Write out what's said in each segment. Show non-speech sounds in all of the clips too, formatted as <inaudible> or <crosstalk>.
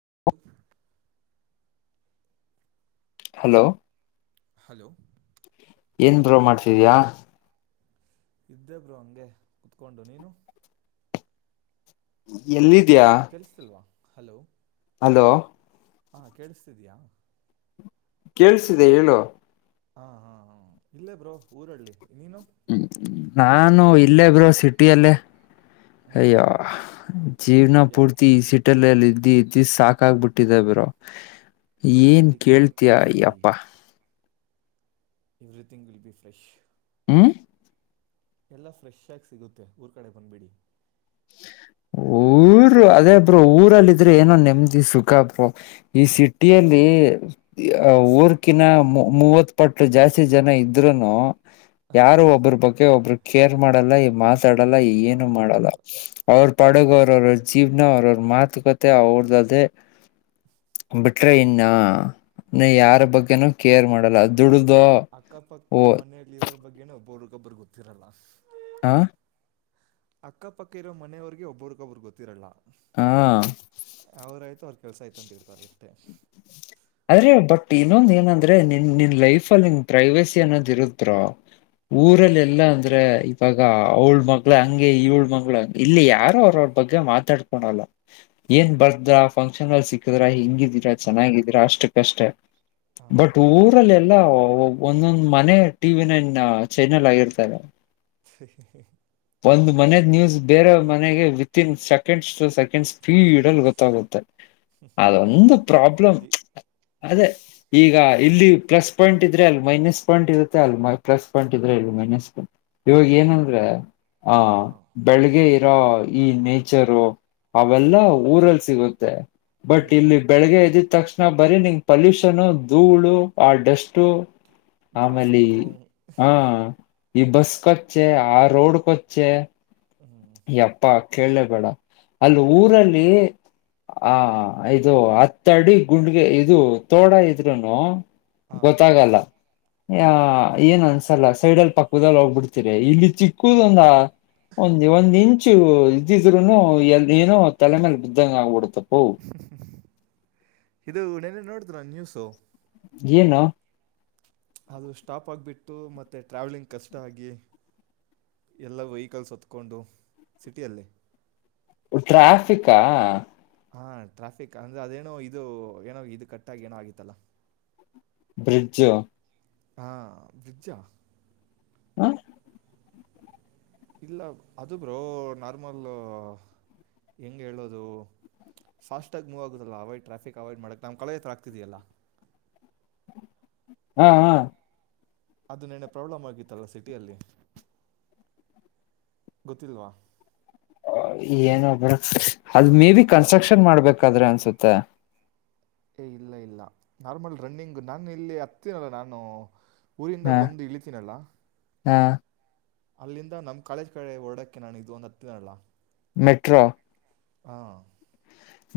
<inaudible> Hello hello ಏನ್ bro ಮಾಡ್ತಿದ್ಯ ಇದ್ದೇ ಬ್ರೋ ಹಂಗೆ ಕುೂತ್ಕೊಂಡು ನೀನು ಎಲ್ಲಿ ಕೆಲ್ಸತಿಲ್ವಾ ಹಲೋ ಹಲೋ ಹಾ ಕೇಳಿಸ್ತಿದಿಯ ಕೇಲಿಸ್ತಿದೆ ಹೇಳು ಹಾ ಹಾ ಹಾ ಇಲ್ಲೇ ಬ್ರೋ ಊರಲ್ಲಿ ನೀನು ಹ್ಮ ನಾನು ಇಲ್ಲೇ ಬ್ರೋ ಸಿಟಿಯಲ್ಲೇ ಹ್ಞೂ ಅಯ್ಯೋ ಜೀವನ ಯಾಕೆ ಪೂರ್ತಿ ಸಈ ಸಿಟಿಯಲ್ಲಿ ಇದ್ದು ಇದ್ದು ಸಾಕಾಗಬಿಟ್ಟಿದೆ ಬ್ರೋ ಏನ್ ಅದಕ್ಕೆ ಊರ ಕೇಳ್ತಯ ಕಡೆ ಬಂದುಬಿಡಿ ಯಪ್ಪಾ ಎವ್ರಿಥಿಂಗ್ ವಿಲ್ ಬಿ ಫ್ರೆಶ್ ಹ್ಮ್ ಎಲ್ಲಾ ಫ್ರೆಶ್ ಆಗಿ ಸಿಗುತ್ತೆ ಊರ್ ಕಡೆ ಬಂದ್ಬಿಡಿ ಊ ರು ಅದೇ ಬ್ರೋ ಊರಲ್ಲಿ ಇದ್ರೆ ಏನೋ ನೆಮ್ಮದಿ ಸುಖ ಬ್ರೋ ಈ ಸಿಟಿಯಲ್ಲಿ ಊರ್ಕಿನ ಮೂವತ್ ಪಟ್ಟ ಜಾಸ್ತಿ ಜನ ಇದ್ರೂನು ಯಾರು ಒಬ್ಬ್ರ ಬಗ್ಗೆ ಒಬ್ರು ಕೇರ್ ಮಾಡಲ್ಲ ಈ ಮಾತಾಡಲ್ಲ ಏನು ಮಾಡಲ್ಲ ಮಾತಾಡಲ್ಲ ಅವ್ರ ಪಡಗವ್ರ ಅವ್ರ್ರ ಜೀವನ ಅವ್ರ ಅವ್ರ ಮಾತುಕತೆ ಅವ್ರ್ದದೇ ಬಿಟ್ರೆ ಇನ್ನ ಇನ್ನ ಯಾರ ಬಗ್ಗೆನು ಓ ಅಕ್ಕಪಕ್ಕ ಮನೆಯಲ್ಲಿ ಇರೋರ ಬಗ್ಗೆನ ಒಬ್ಬ್ರಗೊಬ್ಬರಿಗೆ ಗೊತ್ತಿರಲ್ಲ ಆ ಅಕ್ಕಪಕ್ಕ ಇರೋ ಮನೆಯವ್ರಿಗೆ ಒಬ್ಬ್ರಗೊಬ್ಬ್ರಿಗೆ ಗೊತ್ತಿರಲ್ಲ ಹಾ ಅವ್ರ ಆಯ್ತು ಅವ್ರ ಕೆಲ್ಸ ಆಯ್ತು ಅಂತ ಇರ್ತಾರೆ ಅಷ್ಟೇ ಅದೇ ಬಟ್ ಇನ್ನೊಂದ ಏನಂದ್ರೆ ನಿನ್ ನಿನ್ ಲೈಫ ಅಲ್ಲಿ ನಿನ್ ಪ್ರೈವೇಸಿ ಅನ್ನೋದ್ ಇರುತ್ತೆ ಬ್ರೋ ಊರಲ್ಲೆಲ್ಲಾ ಅಂದ್ರೆ ಇವಾಗ ಅವಳ್ ಮಗಳು ಹಂಗೆ ಇವಳ ಮಗಳು ಹಂಗೆ ಇಲ್ಲಿ ಯಾರೋ ಅವರ ಬಗ್ಗೆ ಮಾತಾಡ್ಕಲ್ಲ ಏನ್ ಬರ್ದ್ರ ಫಂಕ್ಷನ್ ಅಲ್ಲಿ ಸಿಕ್ಕಿದ್ರ ಹೆಂಗಿ ರ ಹಾಂ ಚೆನ್ನಾಗಿದ್ದೀರಾ ಅಷ್ಟಕ್ಕಷ್ಟೇ ಹಾಂ ಬಟ್ ಹಾಂ ಊರಲ್ಲ ಎಲ್ಲಾ ಒಂದೊಂದ್ ಮನೆ ಟಿ ವಿ ನೈನ್ ಚಾನೆಲ್ ಆಗಿರ್ತಾರೆ ಹ ನ್ಯೂಸ್ ಬೇರೆೆಯ ಮನೆಗೆ ವಿತ್ ಇನ್ ಸೆಕಂಡ್ಸ್ ಟು ಸೆ ನ್ ಸ್ಪೀಡ್ ಅಲ್ಲಿ ಸೆಕೆಂಡ್ಸ್ ಗೊತ್ತಾಗುತ್ತೆ ಅದೊಂದು ಫೈ ಪ್ರಾಬ್ಲಮ್ ಜಿ ಅದೇ ಈಗ ಇಲ್ಲಿ ಪ್ಲಸ್ ಪಾಯಿಂಟ್ ಇದ್ರೆ ಅಲ್ಲಿ ಮೈನಸ್ ಪಾಯಿಂಟ್ ಇರುತ್ತೆ ಅಲ್ಲಿ ಪ್ಲಸ್ ಪಾಯಿಂಟ್ ಇದ್ರೆ ಇಲ್ಲಿ ಮಸ್ು ಇವಾಗ ಏನಂದ್ರ ಹ ಹಾಂ ಬೆಳಿಗ್ಗೆ ಇರೋ ಈ ನೇಚರು ಅವೆಲ್ಲ ಹೌದು ಊರಲ್ಲಿ ಸಿಗುತ್ತೆ ಬಟ್ ಹ್ಮ್ ಇಲ್ಲಿ ಬೆಳಗ್ಗೆ ಎದ್ದಿದ್ ತಕ್ಷಣ ಬರೀ ನಿಂಗ ಪಲ್ಯೂಷನ್ ಧೂಳು ಆ ಡಸ್ಟ್ ಆಮೇಲಿ ಟ್ರಾಫಿಕ್ಕು ಹಾ ಈ ಬಸ್ ಕೊಚ್ಚೆ ಆ ರೋಡ್ ಕೊಚ್ಚೆ ಹ್ಮ್ ಯಪ್ಪಾ ಕೇಳಲೇ ಬೇಡ ಅಲ್ಲಿ ಊರಲ್ಲಿ ಹ ಇದು ಅತ್ತಡಿ ಗುಂಡ್ಗೆ ಇದು ತೋಡ ಇದ್ರುನು ಹಾ ಗೊತ್ತಾಗಲ್ಲ ಆ ಏನ್ ಅನ್ಸಲ್ಲ ಸೈಡ್ಲಪಕ್ಕ ಕೂದಲ್ ಹೋಗ್ಬಿಡ್ತೀರಿ ಇಲ್ಲಿ ಚಿಕ್ಕುದ ಒಂದ ಒಂದು ಮುಂಚು ಇದ್ದಿದ್ರುನು ಎಲ್ಲಿ ಏನೋ ತಲೆ ಮೇಲೆ ಬಿದ್ದಂಗ ಆಗ್ಬಿಡುತ್ತತಿ ಇದು ನೆನ್ನೆ ನೋಡುದ್ರಾ ನ್ಯೂಸು ಏನು ಅದು ಸ್ಟಾಪ್ ಆಗಿಬಿಟ್ಟು ಮತ್ತು ಟ್ರಾವೆಲಿಂಗ್ ಕಷ್ಟ ಆಗಿ ಎಲ್ಲ ವೆಹಿಕಲ್ಸ್ ಹತ್ಕೊಂಡು ಸಿಟಿಯಲ್ಲಿ ಟ್ರಾಫಿಕಾ ಹಾ ಟ್ರಾಫಿಕ್ ಅಂದ್ರೆ ಅದೇನೋ ಇದು ಏನೋ ಇದು ಕಟ್ಟಾಗಿ ಏನೋ ಆಗಿತ್ತಲ್ಲ ಬ್ರಿಡ್ಜು ಹಾ ಬ್ರಿಜ್ಜಾ ಹ ಇಲ್ಲ ಅದು ಬ್ರೋ ನಾರ್ಮಲ್ ಹೆಂಗ ಹೇಳೋದು ಫಾಸ್ಟ್ ಟಾಗ್ ಮೂವ್ ಆಗುತ್ತಲ್ಲ ಅವ್ ಟ್ರಾಫಿಕ್ ಅವಾಯ್ಡ್ ಮಾಡಕ ನ ಕಳೆ ಹತ್ರ ಆಗ್ತಿದೆಯಲ್ಲ ಹಾ ಹಾ ಅದು ನಿನ್ನೆ ಪ್ರಾಬ್ಲಮ್ ಆಗಿತ್ತಲ್ಲ ಸಿಟಿಯಲ್ಲಿ ಗೊತ್ತಿಲ್ವಾ ಏನಬ ಅದು ಮೇ ಬಿ ಕನಕ್ಷನ್ ಮಾಡ್ಬೇಕಾದ್ರೆ ಅನ್ಸುತ್ತೆ ಏ ಇಲ್ಲ ಇಲ್ಲ ನಾರ್ಮಲ್ ರನ್ನಿಂಗ್ ನಾನು ಇಲ್ಲಿ ಹತ್ತಿನಲ್ಲ ನಾನು ಊರಿಂದ ಬಂದು ಇಳಿತೀನಲ್ಲ ಹಾ ಅಲ್ಲಿಂದ ನಮ್ ಕಾಲೇಜ್ ಕಡೆ ಓಡಕ್ಕೆೆ ನಾನು ಇದು ಒಂದ್ ಹತ್ತಿದನಲ್ಲ ಮೆಟ್ರೋ ಹಾ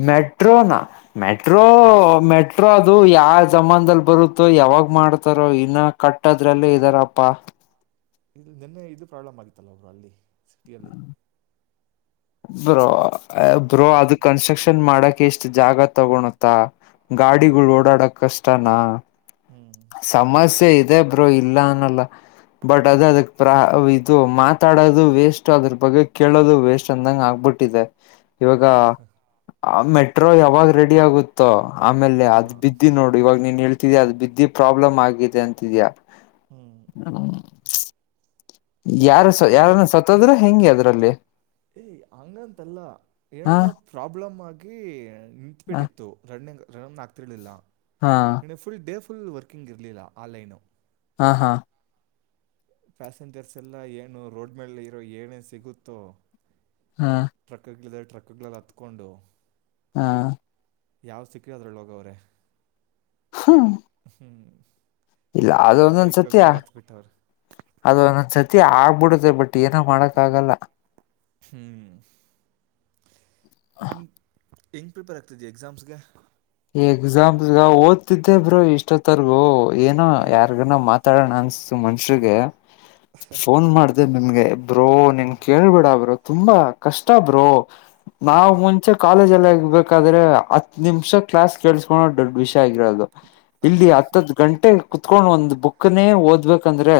ಮೆಟ್ರೋ ನ ಮೆಟ್ರೋ ಹಾಂ ಮೆಟ್ರೋ ಅದು ಯಾವ <unintelligible> ಬರುತ್ತೋ ಯಾವಾಗ್ ಮಾಡ್ತಾರೋ ಇನ್ನ ಕಟ್ಟದ್ರಲ್ಲ ಇದಾರಪ್ಪಾ ಇಲ್ಲಿ ನಿನ್ನೆ ಇದು ಪ್ರಾಬ್ಲಮ್ ಆಗಿತ್ತಲ್ಲ ಒಬ್ರು ಅಲ್ಲಿ ಸಿಟಿಯಲ್ಲಿ. ಬ್ರೋ ಬ್ರೋ ಅದು ಹ್ಞೂ ಕನ್ಸ್ಟ್ರಕ್ಷನ್ ಮಾಡಕ್ ಎಷ್ಟ್ ಜಾಗ ತಗೋಳತ್ತಾ. ಗಾಡಿಗಳು ಓಡಾಡಕ್ ಕಷ್ಟನಾ. ಹ್ಞೂ ಸಮಸ್ಯೆ ಇದೆ ಬ್ರೋ ಇಲ್ಲ ಅನ್ನಲ್ಲ. ಬಟ್ ಅದ ಅದಕ್ ಪ್ರ ಇದು ಮಾತಾಡೋದು ವೇಸ್ಟ್ ಅದ್ರ ಬಗ್ಗೆ ಕೇಳೋದು ವೇಸ್ಟ್ ಅಂದಂಗ ಆಗ್ಬಿಟ್ಟಿದೆ. ಇವಾಗ ಮೆಟ್ರೋ ಯಾವಾಗ ರೆಡಿ ಆಗುತ್ತೋ. ಆಮೇಲೆ ಅದ್ ಹಾಂ ಬಿದ್ದಿ ನೋಡು ಇವಾಗ ನೀನ್ ಹೇಳ್ತಿದಿ ಅದ ಬಿದ್ದಿ ಪ್ರಾಬ್ಲಮ್ ಆಗಿದೆ ಅಂತಿದ್ಯಾಾ. ಹ್ಞೂ ಹ್ಮ. ಯಾರು ಸ ಮತ್ತೆ ಯಾರನ್ನ ಸತ್ತದ್ರೂ ಹೆಂಗೆ ಅದ್ರಲ್ಲಿ. ಏಯ ಹಂಗಂತಲ್ಲ ಹ ಏನೋ ಪ್ರಾಬ್ಲಮ್ ಆಗಿ ಹಾ ನಿತ್ಬಿಟ್ಟಿತ್ತು ರಣ್ಣಿಂಗ್. ರಾಕ್ತಿರ್ಲಿಲ್ಲ ಹಾ ಇ ಫುಲ್ ಡೇ ಫುಲ್ ವರ್ಕಿಂಗ್ ಇರ್ಲಿಲ್ಲ ಆನ್ಲೈನು. ಹಾ ಹಾ. ಪ್ಯಾಸೆಂಜರ್ಸ್ ಎಲ್ಲ ಏನು ರೋಡ್ ಮೇಲೆ ಇರೋ ಏನೇನ್ ಸಿಗುತ್ತೋ. ಹಾ ಟ್ರಕ್ಗಳಗಳಿದ ಟ್ರಕ್ಗಳಲ್ಲಿ ಹತ್ಕೊಂಡು. ಹಾ. ಯಾವ್ ಸಿಕ್ಕರದ್ರ ಲೋಗವ್ರೆ. ಹಾ. ಹ್ಮ್ ಸಿಕ್ಕಿದ್ ಭೈ ಒಂದೊಂದ್ ಸತ್ಯ ಕೆಲ್ಸಲ್ಲ ಹತ್ ಬಿಿಟ್ಟವರು. ಅದು ನಂದ ಸರ್ತಿ ಆಗ್ಬಿಡುತ್ತೆ ಬಟ್ ಏನೋ ಮಾಡಕ್ಕಾಗಲ್ಲ. ಹ ಹೆಂಗ್ ಪ್ರಿಪೇರ್ ಆಗ್ತದೆ ಎಕ್ಸಾಮ್ಸ್ಗೆ ಎಕ್ಸಾಂಪಲ್ ಓದ್ತಿದ್ದೆ ಬ್ರೋ ಇಷ್ಟೊತ್ತಾರ್ಗು ಏನೋ ಹ್ಞೂ ಯಾರ್ಗನ ಮಾತಾಡೋಣ ಅನ್ಸ್ತು. ಮನ್ಷಿಗೆ ಫೋನ್ ಮಾಡ್ದ ನಿಮಗೆ ಇಬ್ಬರು ನೀನ್ ಕೇಳ್ಬೇಡಬ್ರು. ತುಂಬಾ ಕಷ್ಟಬ್ರು ನಾವವು ಮುಂಚೆ ಕಾಲೇಜ್ಲ್ಲ. ಬೇಕಾದ್ರೆ ಹತ್ತು ನಿಮಿಷ ಕ್ಲಾಸ್ ಕೇಳಳ್ಸ್ಕೊಂಡುಡ್ ಅಡ್ಮಿಷನ್. ಗರೋದು ಇಲ್ಲಿ ಹತ್ತತ್ತು ಗಂಟೆ. ಕತ್ಕೊಂಡ್ ಒಂದ್ ಬುಕ್ನೇ ಓದ್ಬೇಕಂದ್ರೆ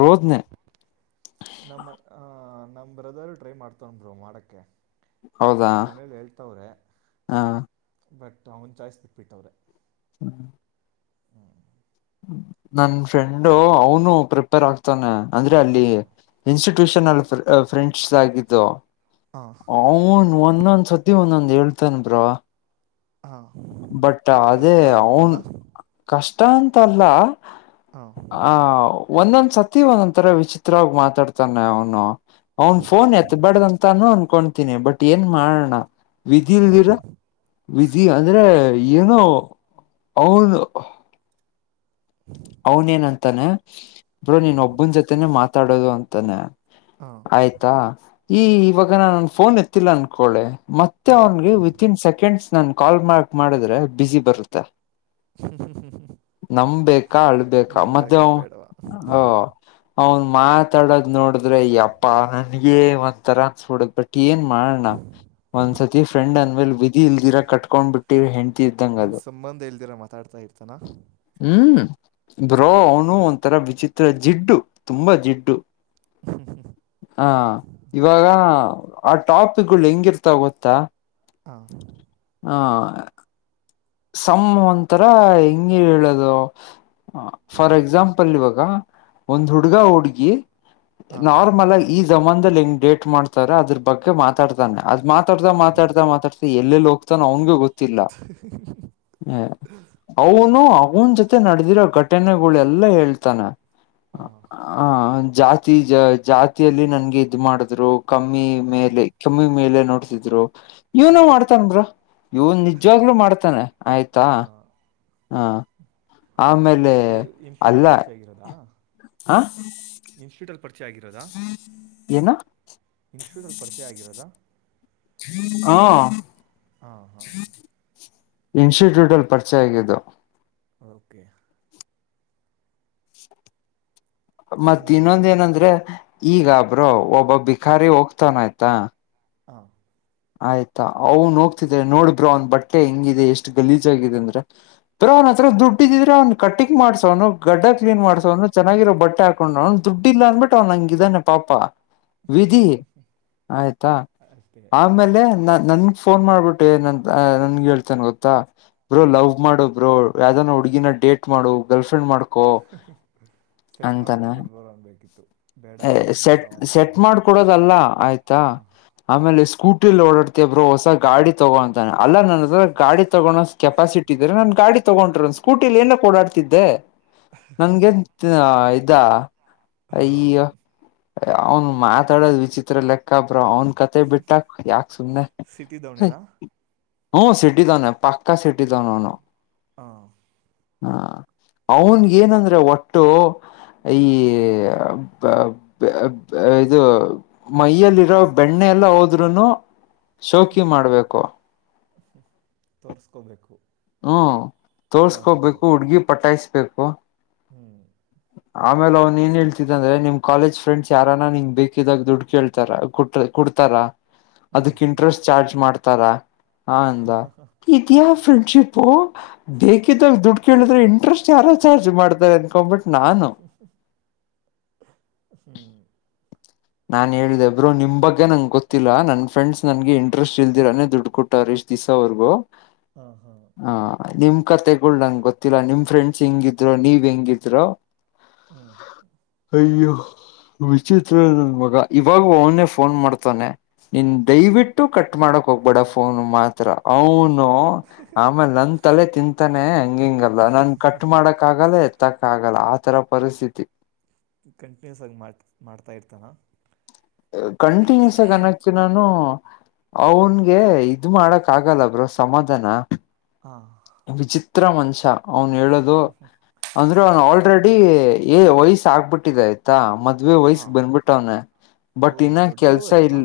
ರೋದನೆೇ. ನಮ್ಮ ಅ ನಮ್ ಬ್ರದರು ಟ್ರೈ ಮಾಡ್ತೋೊಂಡ ಬ್ರರು ಮಾಡಕ್ಕೆ. ಹೌದಾ ಹಾ. ಬಟ್ ಅವನು ಚಾಯ್ಸ್ ಬಿಟ್ಬಿಟ್ಟವ್ರೆ. ಹ್ಮ ಹ್ಮ. ನನ್ ಫ್ರೆಂಡು ಅವನು ಪ್ರಿಪೇರ್ ಆಗ್ತಾನೆ ಅಂದ್ರೆ ಅಲ್ಲಿ ಇನ್ಸ್ಟಿಟ್ಯೂ. ಟ್ಯೂಷನ್ಲ್ಲಿ ಫ್ರೆಂಡ್ಸ್ ಆಗಿದ್ದು ಹಾಂ ಅವ ಒ. ಇನ್ನೊಂದ್ ಸತಿ ಒಂದೊಂದ್ ಹೇಳ್ತೇನ್ ಬ್ರ. ಹಾಂ ಬಟ್ ಅದೇ ಕಷ್ಟ ಅವನ್ ಅಂತನಾ ಕಷ್ಟ ಅಂತಲ್ಲ. ಹಾಂ ಆ ಒಂದೊಂದ್ಸತಿ ಒಂದೊ್ ತರ ವಿಚಿತ್ರವಾಗಿ ಮಾತಾಡ್ತಾನೆ ಅವನು. ಅವನ್ ಫೋನ್ ಎತ್ಬಾರಡ್ದಂತಾನೂ ಅನ್ಕೊತೀನಿ ಬಟ್ ಏನ್ ಮಾಡೋಣ. ವಿಧಿಲ್ದಿರ ವಿಧಿ ಅಂತ. ಏನುೋ ಅವನು. ಅವನೇನಂತಾನೆ ಬ್ರೋ ನೀನ್ ಒಬ್ಬನ ಜೊತೆನೆ ಮಾತಾಡೋದು ಅಂತಾನೆ. ಹಾಂ ಆಯ್ತಾ ಈ ಇವಾಗ ನಾನ ಫೋನ್ ಎತ್ತಿಲ್ಲ ಅನ್ಕೋಳೆ. ಮತ್ತೆ ಹಾಂ ಅವನ್ಗೆ ವಿತಿನ್ ಸೆಕೆಂಡ್ಸ್ ನನ್ ಕಾಲ್ಕ್ ಮಾಡಿದ್ರೆ ಬಿಸಿಿ ಬರುತ್ತೆ. ಹ್ಮ ಹ್ಮ ಹ್ಮ್ ಹ್ಮ. ಕಾಳ ಬಾ ಮ್ಯಾ್ ಹ. ಅವನ್ ಮಾತಾಡದ್ ನೋಡಿದ್ರೆ ಅಪ್ಪಾ ನನ್ಗೆ ಒಂಥರ ಅನ್ಸ್ಬಿಡಕ್್ ಬಿಟ್ಟ. ಏನ್ ಮಾಡಣ ಒಂದ್ಸತಿ ಫ್ರೆಂಡ್ ಅಂದ ಮೇಲ್ ವಿಧಿ ಇಲ್ದಿರ ಕಟ್ಕೊಂಡ್ ಬಿಟ್ಟಿ ಹೆಂ. ಏನ್ ಸಂಬಂಧ ಇಲ್ದಿರ ಮಾತಾಡ್ತಾ ಇರ್ತಾನ ಹ್ಮ್ ಬ್ರೋ ಅವನು ಒಂಥರ ವಿಚಿತ್ರ ಜಿಡ್ಡು ತುಂಬಾ ಜಿಡ್ಡು. ಹಾ ಇವಾಗ ಆ ಟಾಪಿಕ್ಗಳು ಹೆಂಗಿರ್ತಾವ ಗೊತ್ತಾ. ಹ. ಹಾ ಸಂ ಒಂಂತರ ಹೆಂಗಗೆ ಹೇಳದು ಹ ಫಾರ್ ಎಕ್ಸಾಂಪಲ್ ಇವಾಗ ಒಂದ್ ಹುಡ್ಗ ಹುಡ್ಗಿ ಹಾಂ ನಾರ್ಮಲ್ ಆಗಿ ಈ ಜಮಾನದಲ್ಲಿ ಹೆಿಂಗ್ ಡೇಟ್ ಮಾಡ್ತಾರ ಅದ್ರ ಬಗ್ಗೆ ಮಾತಾಡ್ತಾನೆ ಅ ಮಾತಾಡ್ತಾ ಹಾಂ ಮಾತಾಡ್ತಾತಾತಾ ಎಲ್ಲೆಲ್ಲಿ ಹೋಗ್ತಾನೋ ಅವ್ನ್ಗೆ ಗೊ <inaudible> ಹ ಅವನು ಅವನ್ ಜೊತೆ ನಡೆದಿರೋ ಘಟನೆಗಳೆಲ್ಲಾ ಹೇಳ್ತಾನ ಹಾಂ ಆ ಜಾತಿ ಜ ಜಾತಿಯಲ್ಲಿ ನನ್ಗೆ ಇದ್ ಮಾಡಿದ್ರು ಕಮ್ಮಿ ಹ್ಞೂ ಮೇಲೆ ಕಮ್ಮಿ ಮೇಲೆ ನೋಡ್ತಿದ್ರು ಇವನ ಹ್ಞೂ ಮಾಡ್ತನ್ ಬ್ರ ಇವ್ನ್ ನಿಜವಾಗ್ಲುೂ ಮಾಡ್ತಾನೆ ಆಯ್ತಾ ಹಾಂ ಹಾ ಎ ಇನ್ಸ್ಟಿಟ್ಯೂಟ್ ಅಲ್ಲಿ ಪರಿಚಯ ಆಗಿರೋದಾ ಆ ಇನ್ಸ್ಟಿಟ್ಯೂಟ್ ಅಲ್ಲಿ ಪರಿಚ <unintelligible> ಹೆಚ್ಚ ಆಾಗಿಿರೋದಾ <unintelligible> ಏನ ಇನ್ಸ್ಟಿಟ್ಯೂಟಲ್ಲಿ ಪರಿಚಯ ಆಗಿರೋದಾ ಹಾ ಹಾ ಹಾ ಇನ್ಸ್ಟಿಟ್ಯೂಟ್ ಅಲ್ಲಿ ಪರಿಚೆ ಆಗಿದ್ದು ಓಕೆ ಮತ್ ಇನ್ನೇನು ಬ್ರೋ ಇನ್ನೊಂದ ಏನಂದ್ರೆ ಈಗಬ್ರೋ ಒಬ್ಬೊ ಬಿಕಾರಿ ಹೋಗ್ತಾನ ಆಯ್ತಾ ಹಾ ಆಯ್ತಾ ಅವನ್ ಹೋಗ್ತಿದ್ರೆ ನೋಡ್ಬ್ರಾ ಒಂದ್ ಬಟ್ಟೆ ಹೆಂಗಿದೆ ಎಷ್ಟ್ ಗಲೀಜ ಆಾಗಿದೆ ಅಂದ್ರೆ ಬ್ರಾ ಅವ ಹತ್ರ ದುಡ್ಡಿದ್ರೆ ಅವ್ ಕಟ್ಟಿಂಗ್ ಮಾಡಸ ಅವನು ಗಡ್ಡ ಕ್ಲೀನ್ ಮಾಡಸವ್ನು ಚೆನ್ನಾಗಿರೋ ಬಟ್ಟೆ ಹಾಕೊಂಡ್ಡ್ಡಿಲ್ಲ ಅಂದನ್ಬಿಟ್ಟು ಅವ್ ನಂಗ ಇದ್ದಾನೆ ಪಾಪ ಹ್ಞೂ ವಿಧಿ ಆಯ್ತಾ ಅಷ್ಟೇ ಆಮೇಲೆ ನ ನನ್ಗ್ ಫೋನ್ ಮಾಡ್ಬಿಟ್ಟೆ ನನ್ ನನ್ಗೆ ಹೇಳ್ತೇನೆ ಗೊತ್ತಾ ಬ್ರೋ ಹ್ಞೂ ಲವ್ ಮಾಡೋಬ್ರು ಯಾವ್ದೋ ಹುಗಿನ ಡೇಟ್ ಮಾಡು ಗರ್ಲ್ಫ್ರಂಡ್ ಮಾಡ ಸೆಟ್ ಮಾಡ ಕೊಡ್ಬೋರ ಅನ್ಬೇಕಿತ್ತು ಸೆಟ್ ಸೆಟ್ ಮಾಡಕೊಡೋದಲ್ಲ ಆಯ್ತಾ ಹಾಂ ಆಮೇಲೆ ಸ್ಕೂ ಓಡಾಡ್ತಬ್ಬರು ಹೊಸ ಗಾಡಿ ತಗೋಂತಾನ ಅಲ್ಲ ನನ್ದ್ರ ಗಾಡಿ ತಗೊ ಕೆಪಾಸಿಟಿ ಇದ್ರೆ ನನ್ ಗಾಡಿ ತಗೊಂಡ್ರರುನ್ ಸ್ಕೂಟಿಲಿ ಏನ ಓಡಾಡ್ತಿದ್ದೆ ನನ್ಗೆನ್ ಇದ ಹಾ ಈ ಅವ್ನ್ ಮಾತಾಡೋದು ವಿಚಿತ್ರ ಲೆಕ್ಕ ಬ್ರೋ ಅವ್ನು ಕತೆ ಬಿಟ್ಟಾ ಯಾಕ ಸುಮ್ನೆ ಸಿಟಿದವನೇನಾ ಹ್ಮ ಸಿಟಿ ತನ ಪಾಕಾ ಸಿಟಿ ತ ನ ನ ಹಾ ಹ ಅವನ್ಗ ಏನಂದ್ರೆ ಒಟ್ಟು ಈ ಬ ಇದು ಮೈಯಲ್ಲಿ ಇರೋ ಬೆಣ್ಣೆ ಎಲ್ಲ ಹೋದ್ರುನು ಸೌಕಿ ಮಾಡ್ಬೇಕು <inaudible> ತೋರಿಸ್ಕೋಬೇಕು ಹ್ಮ ಇಲ್ಲ ಅಂದ್ರೂ ತೋರ್ಸ್ಕೋಬೇಕು ಹುಡ್ಗಿ ಪಟ್ಟಾಯಸ್ಬೇಕು ಹ್ಞೂ ಆಮೇಲೆ ಅವ್ನ್ ಏನ್ ಹೇತಿದ ಅಂದ್ರೆ ನಿಮ್ ಕಾಲೇಜ್ ಫ್ರೆಂಡ್ಸ್ ಯಾರಾನ ನಿಂಗ್ ಬೇಕಿದಾಗ ದುಡ್ಡು ಕೇಳ್ತಾರ ಕೊಡ್ತಾರಾ ಹ್ಞೂ ಅದಕ್ ಇಂಟ್ರೆಸ್ಟ್ ಚಾರ್ಜ್ ಮಾಡ್ತಾರ ಹ ಅಂದ ಇದ್ಯಾ ಫ್ರೆಂಡ್ಶಿಪ್ ಅ ಬೇಕಿದ್ದಾಗ ದುಡ್ಡು ಕೇಳಿದ್ರೆ ಇಂಟ್ರೆಸ್ಟ್ ಯಾರೋ ಚಾರ್ಜ್ ಮಾಡ್ತಾರೆ ಅನ್ಕೊಂಬಿಟ್ ನಾನು ಹ್ಮ <inaudible> ನಾನ್ ಹೇಳ್ದಬ್ರು ನಿಮ್ಗ್ಗೆ ನಂಗೆ ಗೊತ್ತಿಲ್ಲಾ ನನ್ ಫ್ರೆಂಡ್ಸ್ ನನ್ಗೆ ಇಂಟ್ರೆಸ್ಟ್ ಇಲ್ದಿರಾನ ದುಡು ಕೊಟ್ಟವ್ರ ಸವರೆಗೂ ಹಾಂ ಹಾಂ ನಿ ಖ ತೆಗಳ್ ನಂಗಗೆ ಗೊತ್ತಿಲ್ಲ ನಿಮ್ ಫ್ರೆಂಡ್ಸ್ ಹೆಂಗಿದ್ರು ನೀವ್ ಹೆಂಗಿದ್ರೋ ಹ್ಞೂ ಅಯೋ ವಿಚಿತ್ರ ಇವಾಗ ಇವಾಗ ಅವನೇ ಫೋನ್ ಮಾಡ್ತಾನೆ ನೀನ್ ದಯವಿಟ್ಟು ಕಟ್ ಮಾಡಕ್ ಹೋಗ್ಬೇಡ ಫೋನ್ ಮಾತ್ರ ಅವನು ಆಮೇಲೆ ನನ್ ತಲೆ ತಿಂತಾನೆ ಹಂಗಿ ಹಂಗಲ್ಲ ನನ್ ಕಟ್ ಮಾಡಕ್ ಆಗಲ್ಲೇ ತ್ತಕ್ಕ ಆಗಲ್ಲ ಆ ತರ ಪರಿಸ್ಥಿತಿ ಕಂಟಿನ್ಯೂಸ್ ಆಗಿ ಮಾಡ್ ಮಾಡ್ತಾ ಇರ್ತಾನಾ ಕಂಟಿನ್ಯೂಸ್ ಆಗಿ ಅನಕ್ ನಾನು ಅವನ್ಗೆ ಇದ ಮಾಡಕ್ ಆಗಲ್ಲ ಬ್ರೋ ಸಮಾಧಾನ ಹಾಂ ವಿಚಿತ್ರ ಮಂಷ ಅವನು ಹೇಳದು ಅಂದ್ರೆ ಅವ ಆಲ್ರೆಡಿ ಏ ವಯಸ್ ಆಗ್ಬಿಟ್ಟಿದ ಆಯ್ತಾ ಮತ್ತೆ ಮದ ವಯಸ್ ಹಾಂ ಬಂದ್ಬಿಟ್ಟ ಅವ್ನ ಓ ಬಟ್ ಇನ್ನ ಕೆಲ್ಸ ದೊಡ್ಡವರಾ ಇಲ್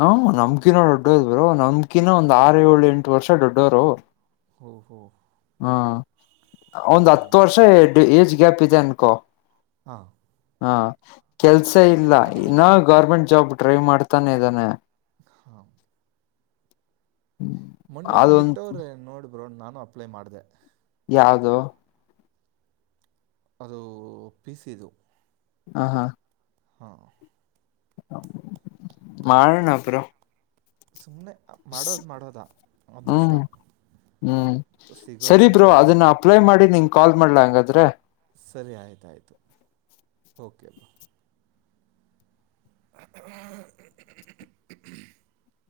ಹ ನಮ ನಮಕಿನೋ ದೊಡ್ಡೋದ್ರು ನಮ್ಕಿನ ಒಂದ ಆರು ಏಳು ಎಂಟು ವರ್ಷ ದೊಡ್ಡೋರು ಹಹೋ ಹಾ ಒಂದ್ ಹತ್ತು ವರ್ಷ ಎ ಏಜ್ ಗ್ಯಾಪ್ ಇದೆ ಅನ್ಕೋ ಹಾ ಹಾ ಕೆಲ್ಸ ಇಲ್ಲ ಇನ್ನ ಗೌರ್ಮೆಂಟ್ ಜಾಬ್ ಟ್ರೈ ಮಾಡ್ತಾನೆ ಇದ್ದಾನೆ ಹಾ ಮೊನ್ನೆ ಒಂದ್ ಅದೊಂದ ಬಿಟ್ಟವ್ರ ನೋಡ್ಬ್ರೋ ನಾನು ಅಪ್ಲೈ ಮಾಡ್ದ ಯಾವುದು ಅದು ಪಿಸ ಇದು ಹ ಹಾ <inaudible> ಮಾಡೋಣ ಬ್ರೋ ಸುಮ್ನೆ ಮಾಡೋದ ಮಾಡೋದ ಅದೃಷ್ಟ ಹ್ಮ್ ಹ್ಮ್ ಸಿಗೋದು ಸರಿ ಬ್ರೋ ಬಿಡೋದು ಅದನ್ನ ದೇವ್ರು ಅಪ್ಲೈ ಮಾಡಿ ನಿಂಗ ಕಾಲ್ ಮಾಡ್ಲಾ ಹಂಗಾದ್ರೆ ಸರಿ ಆಯ್ತು ಅಯ್ತು ಓಕೆ ಬ <inaudible>